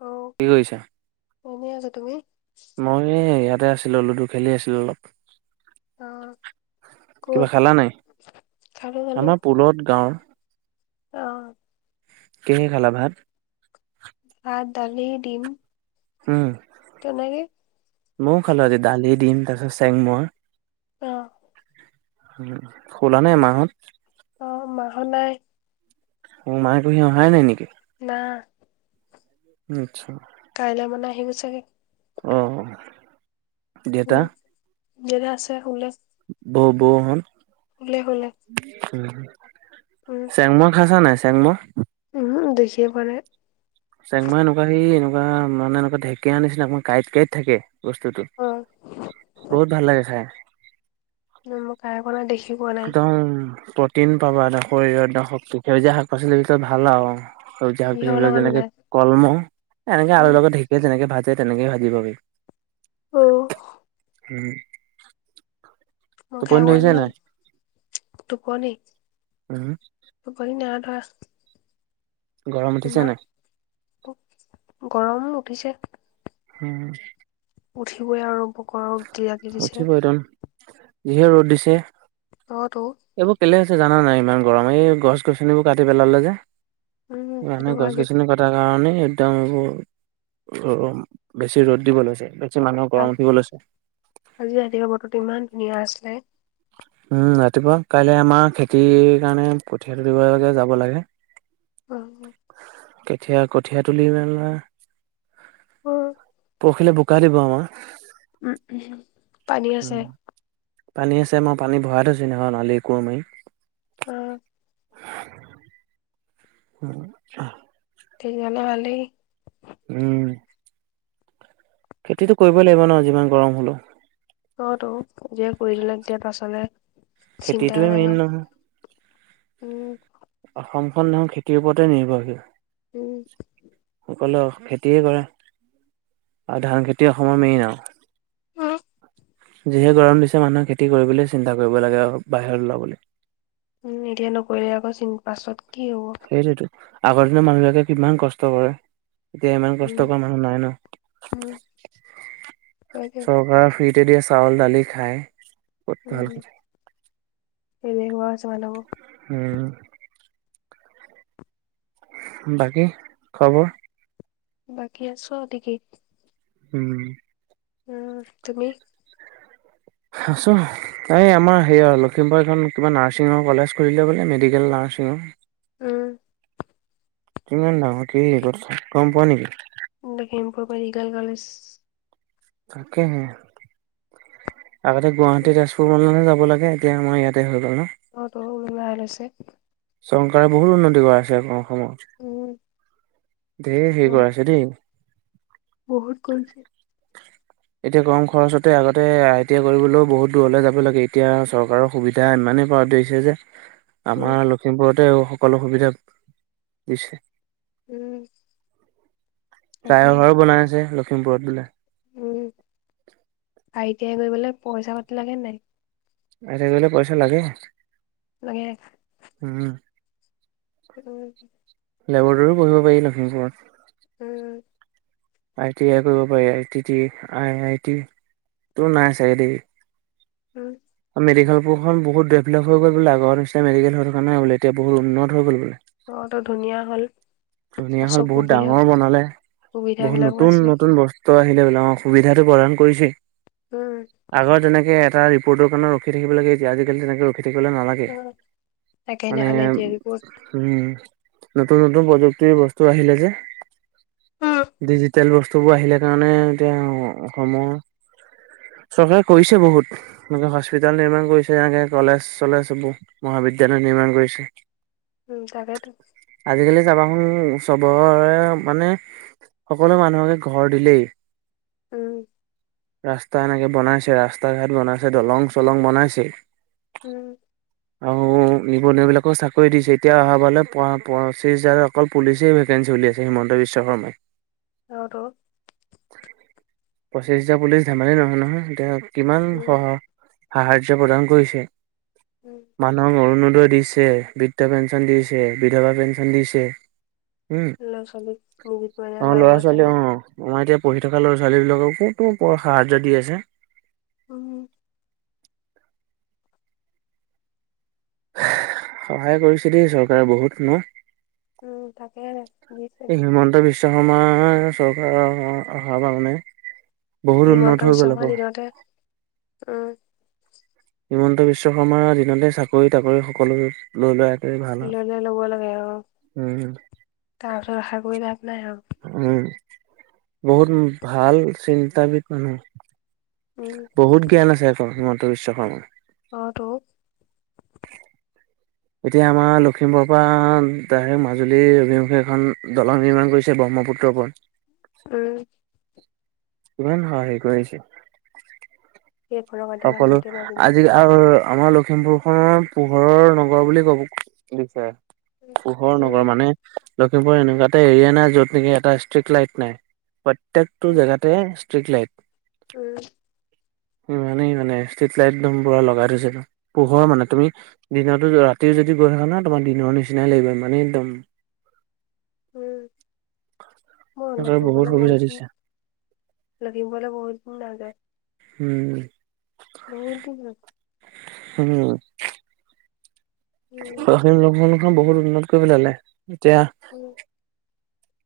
অ কি কৰিছা? এনেই আছো। তুমি? মই ইয়াতে আছিলো, লুডু খেলি আছিলোঁ অলপ। অ কিবা ক'ত? খালো খালো। পোলত গাওঁৰ। অ। কিহে খালা ভাত? ভাত দালি, দিম। হম। তেনেকে। ময়ো খালোঁ আজি দালি, দিম তাৰপিছত চেংমৰা। অ। উম শুলা নে মাহত? অ মাহত নাই। অ মা ঘুৰি অহাই নাই নেকি? না। আচ্ছা। কাইলে মানে আহিব চাগে। অ, দেতা? দেতা আছে শুলে। ব বৌ হঁত? শুলে শুলে। উম। চেংমৱা খাইছা নাই চেংমৱা? উমহু দেখিয়ে পোৱা নাই। চেংমৱা এনেকুৱা সেই এনেকুৱা মানে এনেকুৱা ঢেকীয়া নিচিনা অকমান কাঁইট কাঁইট থাকে। বস্তুটো অ বহুত ভাল লাগে খাই। মই খাই পোৱা নাই, দেখিও পোৱা নাই। উম, প্ৰটিন পাবা এটা শৰীৰত শক্তি সেউজীয়া শাক পাচলিৰ ভিতৰত ভাল আৰু। সেউজীয়া কিহৰ শাক-পাছলি লগত যেনেকে বনাই কলমৌ, এনেকে উম আলুৰ লগত ঢেকীয়া যেনেকে ভাজে তেনেকে ভাজিবি। অ। উম। মই খাই টোপনি পোৱা ধৰিছে নাই। টোপনি উম টোপনি নাই ধৰা। গৰম উঠিছে তোমাৰ? নাই [unintelligible] গৰম উঠিছে। হম [unintelligible] উঠিবই আৰু। [unintelligible] জিৰাতি দিছে উঠিটোন যিহে ৰ'দ দিছে। [unintelligible] অঁ টো [unintelligible] এইবোৰ কেলে হৈছে জানা নাই ইমান গৰম এই গছ-গছনিবোৰ কাটি পেলালে যে। [unintelligible] উম মানে সেইটো কাৰণে গছ-গছনি কাটি [unintelligible] কাটি পেলোৱাৰ কাৰণে একদম এইবোৰ [inaudible] বেছি ৰ'দ দিব লৈছে। বেছি মানুহৰ গৰম উঠিব লৈছে। [unintelligible] আজি ৰাতিপুৱা বতৰটো ইমান ধুনীয়া আছিলে। [unintelligible] উম ৰাতিপুৱা। কাইলৈ আমাৰ খেতিৰ কাৰণে কঠিয়া তুলিবলে [unintelligible] যাব লাগে। উম [unintelligible] কেতিয়া কঠীয়া তুলি মেলা [unintelligible] উম [inaudible] পৰসিলে বোকা দিব আমাৰ। [unintelligible] উম-উম [unintelligible] পানী আছে? উম, পানী আছে মই পানী ভৰাই থৈছোঁ নহয় [unintelligible] নালি কোৰ মাৰি। উম। [inaudible] উম-উম [unintelligible] তেতিয়া হ'লে ভালেই। [unintelligible] উম! খেতিটো কৰিবই লাগিব ন যিমান গৰম হলো। [unintelligible] অঁ তো এতিয়া কৰি দিলে তেতিয়া পাচালে [unintelligible] চিন্তা খেতিটোৱে নাই মেইন আৰু নহয় [inaudible] উম! অসমখন এনেও খেতিৰ ওপৰতে নিৰ্ভৰশীল। [unintelligible] উম। [inaudible] সকলো খেতিয়ে কৰে [inaudible] আৰু ধান খেতি অসমৰ মেইন আৰু। উম, যিহে গৰম দিছে মানুহে খেতি কৰিবলৈ চিন্তা কৰিব লাগে আৰু বাহিৰত ওলাবলৈ। [unintelligible] উম! এতিয়া নকৰিলে আকৌ চিন পাছত কি হ'ব? [unintelligible] সেইটোৱেইতো, আগৰ দিনৰ মানুহবিলাকে কিমান কষ্ট কৰে। [unintelligible] এতিয়া ইমান উম, কষ্টকৰ মানুহ নাই ন। উম। সেইটোৱে চৰকাৰৰ ফ্ৰি [unintelligible] [unintelligible] দিয়ে চাউল, দালি খায়। উম-উম! এলেহুৱা হৈছে মানুহবোৰ। [unintelligible] উম। [unintelligible] বাকী, খবৰ? [unintelligible] বাকী আছো আৰু টিকি। [unintelligible] উম। [inaudible] আহ [inaudible] তুমি? [unintelligible] আছোঁ। এই আমাৰ সেয়া আৰু লখিমপুৰ এখন কিবা নাৰ্ছিঙৰ কলেজ খুলিলে বোলে মেডিকেল নাৰ্ছিঙৰ? [unintelligible] উম। [unintelligible] কিমান ডাঙৰ কি [unintelligible] গম পোৱা নেকি? এতিয়া কেনেকুৱা বা মেডিকেল কলেজ [unintelligible] তাকেহে [inaudible] আগতে গুৱাহাটী, তেজপুৰখনলেহে যাব লাগে। এতিয়া আমাৰ ইয়াতে হৈ গ'ল ন? [unintelligible] অঁ ত [unintelligible] হৈছে। চৰকাৰে বহুত উন্নতি কৰিছে। আকৌ অসমত উম, ঢ়েৰি হেৰি উম, কৰিছে দেই। বহুত কৰিছে। এতিয়া কম খৰচতে আগতে আই টি আই কৰিবলৈও বহুত দূৰলে যাব লাগে। এতিয়া চৰকাৰৰ- সুবিধা ইমানেই ধৰিছে যে- উম, আমাৰ লখিমপুৰতে সকলো সুবিধা দিছে। উম। তাকে তাইৰভাৰো বনাই আছে লখিমপুৰত বোলে। উমঁ, আই টি আই কৰিবলৈ পইচা পাতি লাগে নাই। আজি কালি পইচা লাগে। লাগে। উম। উম। লেবৰেটৰীও পঢ়িব পাৰি লখিমপুৰত। উম। আই টি আই কৰিব পাৰি। I T T I I T তো নাই চাগে। উম। মেডিকেলবোৰখন বহুত ডেভলপ হৈ গ' বোলে, আগৰ নিচিনা মেডিকেল হৈ থকা নাই বোলে এতিয়া বহুত উন্নত হৈ গ'ল বোলে। ঘৰতো ধুনীয়া হ'ল আৰু ধুনীয়া চব হ'ল বহুত সুবিধা ডাঙৰ বনালে। সুবিধা বহুত বিলাকো নতুন আছে নতুন বস্তু আহিলে বোলে অঁ সুবিধাটো প্ৰদান কৰিছে। উম। আগৰ তেনেকে এটা ৰিপৰ্ট কাৰণে ৰখি থাকিব লাগে আজিকালি তেনেকে- ৰখিবলৈ নালাগে। উম। তাকে মানে- সেইদিনাখনে জীয়েৰী ক'ত উমঁ, নতুন নতুন প্ৰযুক্তিৰ বস্তু আহিলে যে। উম ডিজিটেল বস্তুবোৰ আহিলে কাৰণে এতিয়া অসমৰ চৰকাৰে কৰিছে বহুত। এনেকে হস্পিতেল নিৰ্মাণ কৰিছে এনেকে কলেজ চলেজ সেইবোৰ মহাবিদ্যালয় নিৰ্মাণ কৰিছে। [inaudible] উমঁ তাকেইটো। আজিকালি চাবাচোন চবৰে মানে- সকলো মানুহকে ঘৰ দিলেই। উমঁ। ৰাস্তা এনেকে বনাইছে ৰাস্তা ঘাট বনাইছে, দলং চলং বনাইছে - উমঁ। আৰু নিবনুৱা বিলাকক চাকৰি দিছে, এতিয়া অহাবালে পঁচিশ হাজাৰ অকল পুলিচেই বেছি। ফেঞ্চ চলি আছে হিমন্ত বিশ্ব শৰ্মাই। অঁ', -তো। পঁচিছ হাজাৰ পুলিচ ধেমালি নহয়, নহয়, এতিয়া কিমান উম - সাহাৰ্য প্ৰদান কৰিছে, উম মানুহক অৰুণোদয় দিছে। বৃদ্ধ পেঞ্চন দিছে, বিধবা পেঞ্চন দিছে। লৰা-ছোৱালী সৰু পৰাই অ ল'ৰা ছোৱালী অ ল'ৰা-ছোৱালী আমাৰ এতিয়া পঢ়ি থকা ল'ৰা-ছোৱালী বিলাকক ক'ত সাহায্য দি আছে। উম। সহায় কৰিছে দেই চৰকাৰে বহুত ন। উমঁ তাকেহে। হিমন্ত বিশ্ব শৰ্মাৰ চৰকাৰৰ অহাৰ কাৰণে। হিমন্ত বিশ্ব শৰ্মাই দিনতে, উম, হিমন্ত বিশ্ব শৰ্মাৰ দিনতে চাকৰি-তাকৰি সকলো লই, লোৱাটোৱে ভাল লৈ লৈ ল'ব লাগে আৰু উম, তাৰ পিছত আশা কৰি লাভ নাই আৰু। উম, বহুত ভাল চিন্তাবিদ মানুহ। উম বহুত জ্ঞান আছে আকৌ, হিমন্ত বিশ্ব শৰ্মাৰ। অ, টো। এতিয়া আমাৰ লখিমপুৰৰ পৰা, ডাইৰেক্ মাজুলীৰ অভিমুখে, এখন দলং নিৰ্মাণ কৰিছে। এ, ব্ৰহ্মপুত্ৰৰ ওপৰত। উম, কিমান সহায় হেৰি কৰিছে। সকলো আজি [unintelligible] আমাৰ লখিমপুৰ খনৰ পোহৰৰ নগৰ বুলি ক'ব দিছে উম পোহৰ উম। নগৰ মানে লখিমপুৰ এনেকুৱা এটা এৰিয়া নাই যত নেকি এটা ষ্ট্ৰিট লাইট নাই, প্ৰত্যেক তো উম, জেগাতে ষ্ট্ৰিক, লাইট। উম, ইমানেই মানে, ষ্ট্ৰিট লাইট একদম পূৰা লগাই থৈছে। পোহৰ মানে, তুমি দিনাতো ৰাতিও যদি গৈ থাকা ন, তোমাৰ দিনৰ নিচিনাই লাগিব মানে একদম [inaudible] উম, মই চৰকাৰে বহুত সুবিধা [inaudible] দিছে। লখিমপুৰলৈ বহুত দিন নাইযোৱা। উম, বহুত দিনত হম, উম, [inaudible] উম,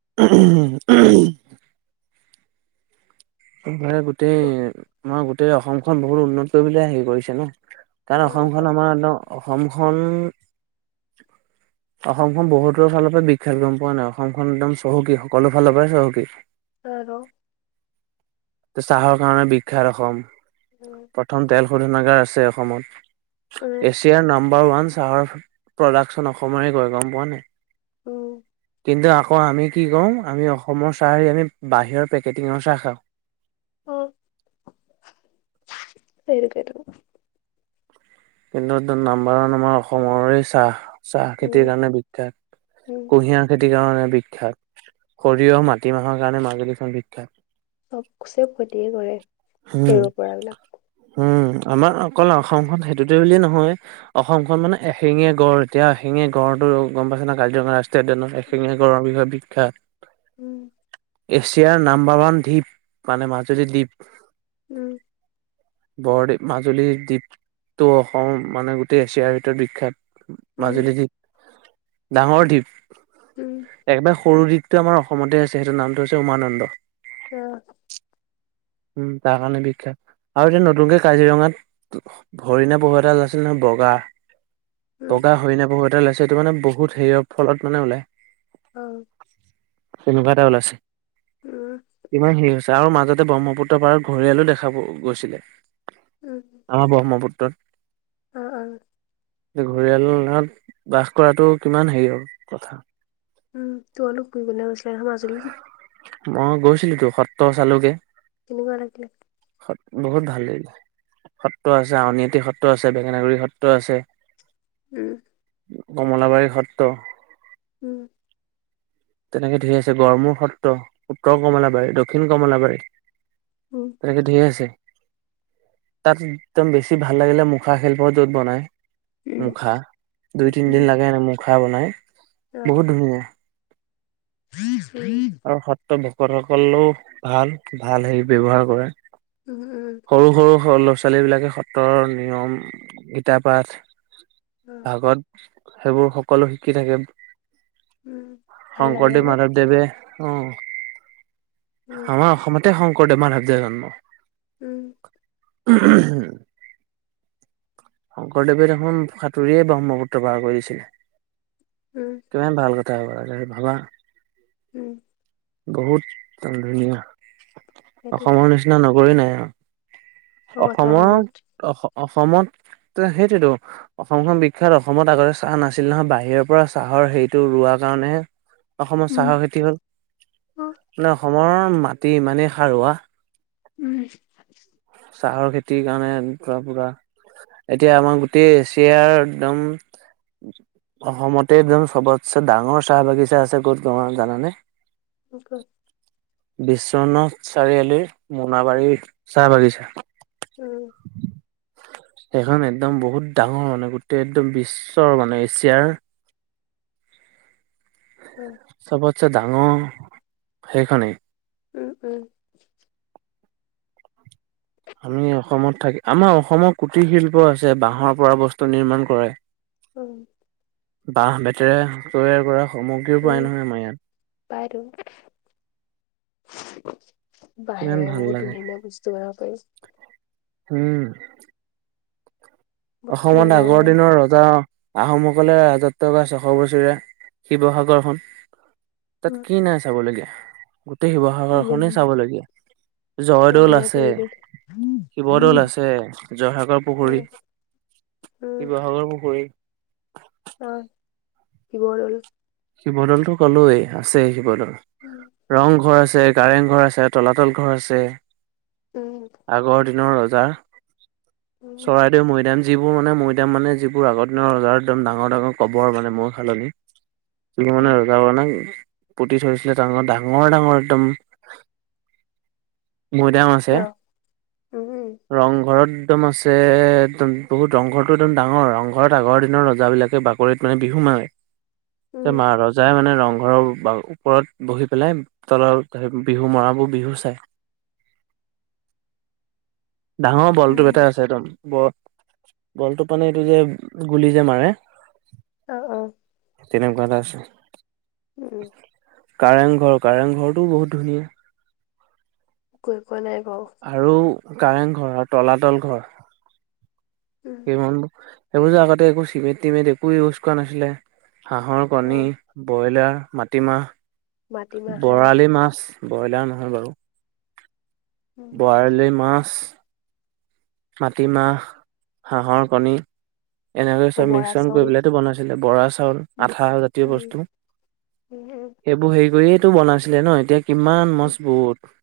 [unintelligible] মানে গোটেই আমাৰ গোটেই অসমখন বহুত উন্নত কৰিবলৈ আহি কৰিছে ন, কাৰণ অসমখন বস্তু আমাৰ, একদম অসমখন অসমখন বহুতৰ ফালৰ পৰা বিখ্যাত, গম পোৱা নে নাই? অসমখন একদম চহকী সকলো ফালৰ পৰাই চহকী। [unintelligible] চাহৰ কাৰণে বিখ্যাত অসম, উম, প্ৰথম তেল শোধনাগাৰ আছে অসমত। উম, এছিয়াৰ নম্বৰ ওৱান চাহৰ প্ৰডাকশ্যন অসমৰে, গৈ গম পোৱা নে নাই? উম, কিন্তু আকৌ আমি কি কৰোঁ, আমি অসমৰ চাহ হেৰি আমি বাহিৰৰ পেকেটিঙৰ চাহ খাওঁ। অ, সেইটোকেটো। কিন্তু এইটো নাম্বৰ ওৱান আমাৰ অসমৰে চাহ। চাহ উম, খেতিৰ কাৰণে বিখ্যাত, উম, কুঁহিয়াৰ খেতিৰ কাৰণে বিখ্যাত, সৰিয়হ, মাটিমাহৰ কাৰণে মাজুলীখন বিখ্যাত। চ'ব [inaudible] প্ৰতেকে কৰে। উম, কৰিব পৰাবিলাক। হম, আমাৰ অকল অসমখন সেইটোতে বুলিয়ে নহয়। অসমখন মানে, এশিঙীয়া গড়, এতিয়া এশিঙীয়া গড়টো গম পাইছে ন, কাজিৰঙা ৰাষ্ট্ৰ ত, এশেঙীয়া গড়ৰ বিষয়ে বিখ্যাত। উম, এছিয়াৰ নাম্বাৰ ওৱান দ্বীপ মানে মাজুলী দ্বীপ। উম। বৰদ্বীপ মাজুলীৰ দ্বীপটো অসম মানে গোটেই এছিয়াৰ ভিতৰত বিখ্যাত। উম, মাজুলী দ্বীপ, ডাঙৰ দ্বীপ, উম, একবাৰে সৰু দ্বীপ টো আমাৰ অসমতে আছে সেইটোৰ নামটো হৈছে উমানন্দ। অ। উম তাৰ কাৰণে বিখ্যাত আৰু সেই নতুনকে কাজিৰঙাত ভৰিণা পহু এটা আছিল নহয় বগা? উম, বগা হৰিনা পহু এটা ওলাইছে সেইটো মানে বহুত হেৰিয়ৰ ফলত মানে ওলায়। হয়। তেনেকুৱা এটা ওলাইছে। উ আ। ইমান হেৰি হৈছে আৰু মাজতে ব্ৰহ্মপুত্ৰ পাৰত ঘৰিয়ালো দেখা গ গৈছিলে। উ উ। আমাৰ ব্ৰহ্মপুত্ৰত। অ অ। এতিয়া ঘৰিয়ালৰ লগত বাস কৰাটো কিমান হেৰি আৰু কথা। উম তো অলপ ফুৰিবলৈ গৈছিলে সেই মাজুলীদ্বীপ মই গৈছিলোতো সত্ৰ চালোগে। কেনেকুৱা লাগিলে? সত বহুত ভাল লাগিলে। সত্ৰ আছে, আউনী আটী সত্ৰ আছে, বেঙেনা গুৰি সত্ৰ আছে। উম। কমলাবাৰী সত্ৰ উম। তেনেকে ধেৰ আছে, গৰমুৰ সত ত, উত্তৰ কমলাবাৰী, দক্ষিণ কমলাবাৰী উম। তেনেকে ধেৰ আছে তাত একদম বেছি ভাল লাগিলে মুখা শিল্পৰ য'ত বনাই উম, মুখা, দুই - তিনিদিন উম, লাগে আৰু মুখা বনাই, অ', বহুত ধুনীয়া। [unintelligible] আৰু সত্ৰ ভকতসকলেও ভাল - ভাল হেৰি ব্যৱহাৰ কৰে। উম উম। সৰু - সৰু স ল'ৰা - ছোৱালীবিলাকে সত্ৰৰ নিয়ম গীতাপাঠ উম ভাগৱত সেইবোৰ সকলো শিকি থাকে। উম ভাল লাগে শংকৰদেৱ, ন মাধৱদেৱে অহ। উম আমাৰ অসমতে শংকৰদেৱ, মাধৱেদৰ জন্ম। উম। উ হু হুম। শংকৰদেৱে দেখোন সাঁতুৰিয়ে ব্ৰহ্মপুত্ৰ পাৰ কৰি দিছিলে। উম। কিমান ভাল কথা হব বাৰু তুমি ভাবা? উম। বহুত ধুনীয়া, সেইটো অসমৰ নিচিনা নগৰে নাই আৰু। চব আছে অসমত, অ অসমত সেইটোতো। অসমখন বিখ্যাত অসমত আগতে চাহ নাছিল নহয় বাহিৰৰ পৰা চাহৰ হেৰিটো ৰুৱাৰ কাৰণেহে অসমৰ উম চাহৰ খেতি হ'ল উম মানে অসমৰ মাটি ইমানেই সাৰুৱা উম চাহৰ খেতিৰ কাৰণে [unintelligible] পুৰা এতিয়া আমাৰ গোটেই এচিয়াৰ একদম অসমতে একদম চবতছে ডাঙৰ চাহ বাগিছা আছে ক'ত তোমাৰ জানানে উ ক'ত বিশ্বনাথ চাৰিআলিৰ মোনাবাৰীৰ চাহ বাগিচা। উম [unintelligible] সেইখন একদম বহুত ডাঙৰ মানে গোটেই একদম বিশ্বৰ মানে এচিয়াৰ উম চবতছে ডাঙ সেইখনেই উম উম আমি অসমত থাকি আমাৰ অসমৰ কুটিৰ শিল্প আছে বাঁহৰ পৰা বস্তু নিৰ্মাণ কৰে। উম বাঁহ বেতেৰে তৈয়াৰ কৰা সামগ্ৰীও পাই নহয় নহয় আমাৰ ইয়াত। পাই টো। কিমান বাঁহেৰে ভাল বহুত লাগে। ধুনীয়া ধুনীয়া বস্তু বনাব পাৰি। উম বহুত ধুনীয়া অসমত ধুনীয়া বনাব আগৰ পাৰি দিনৰ ৰ- জা আহোমসকলে ৰাজত্ব কৰা ছশ বছৰীয়া শিৱসাগৰখন তাত উম কি নাই চাবলগীয়া। গোটেই শিৱসাগৰ ইমান খনেই ধুনীয়া চাবলগীয়া ইমান জয়দৌল ধুনীয়া আছে, পৰিৱেশ উম উম শিৱদৌল উম আছে, জয়সাগৰ পুখুৰী, শিৱসাগৰ পুখুৰী অ শিৱদৌল শিৱদৌলটো ক'লোৱেই আছে শিৱদৌল উম ৰং ঘৰ আছে, কাৰেং ঘৰ আছে, তলাতল ঘৰ আছে উম আগৰ দিনৰ ৰজাৰ উম চৰাইদেউ মৈদাম, যিবোৰ মানে মৈদাম মানে যিবোৰ আগৰ দিনৰ বজাৰ একদম ডাঙৰ ডাঙৰ কবৰ মানে মৈ সালনি [unintelligible] পুতি থৈছিলে ডাঙ ডাঙৰ ডাঙৰ একদম মৈদাম আছে। অ উম ৰংঘৰত দম আছে একদম বহুত ৰংঘৰটো একদম ডাঙৰ ৰংঘৰত আগৰ দিনৰ ৰজা বিলাকে বাক- কৰিত মানে বিহু মাৰে যে উম মা ৰজাই মানে ৰংঘৰৰ ওপৰত বা বহি পেলাই তলত বিহু মৰাবোৰ বিহু চাই। ডাঙৰ উম বলটোপ এটা আছে একদম। ব বলটো মানে এইটো যে গুলি যে মাৰে অ অ তেনেকুৱা এটা আছে উম কাৰেং ঘৰ, কাৰেং ঘৰটোও বহুত ধুনীয়া। গৈ পোৱা নাই বাৰু। আৰু কাৰেং ঘৰ আৰু তলাতল ঘৰ উম [unintelligible] সেইবোৰ যে আগতে একো চিমিট টিমিট একো ইউজ কৰা নাছিলে হাঁহৰ কণী, অ', বইলাৰ, মাটিমাহ, মাটিমাহ বৰালি মাছ, ব্ৰইলাৰ নহয় বাৰু অ', বৰালি মাছ মাটিমাহ হাঁহৰ কণী এনেকৈ চব বৰা মিক্সন কৰি চাউল। পেলাই ত বনাইছিলে বৰা চাউল আঠা জাতীয় বস্তু উম উম এইবোৰ হেৰি কৰিয়েটো বনাইছিলে ন এতিয়া কিমান উম, মজবুত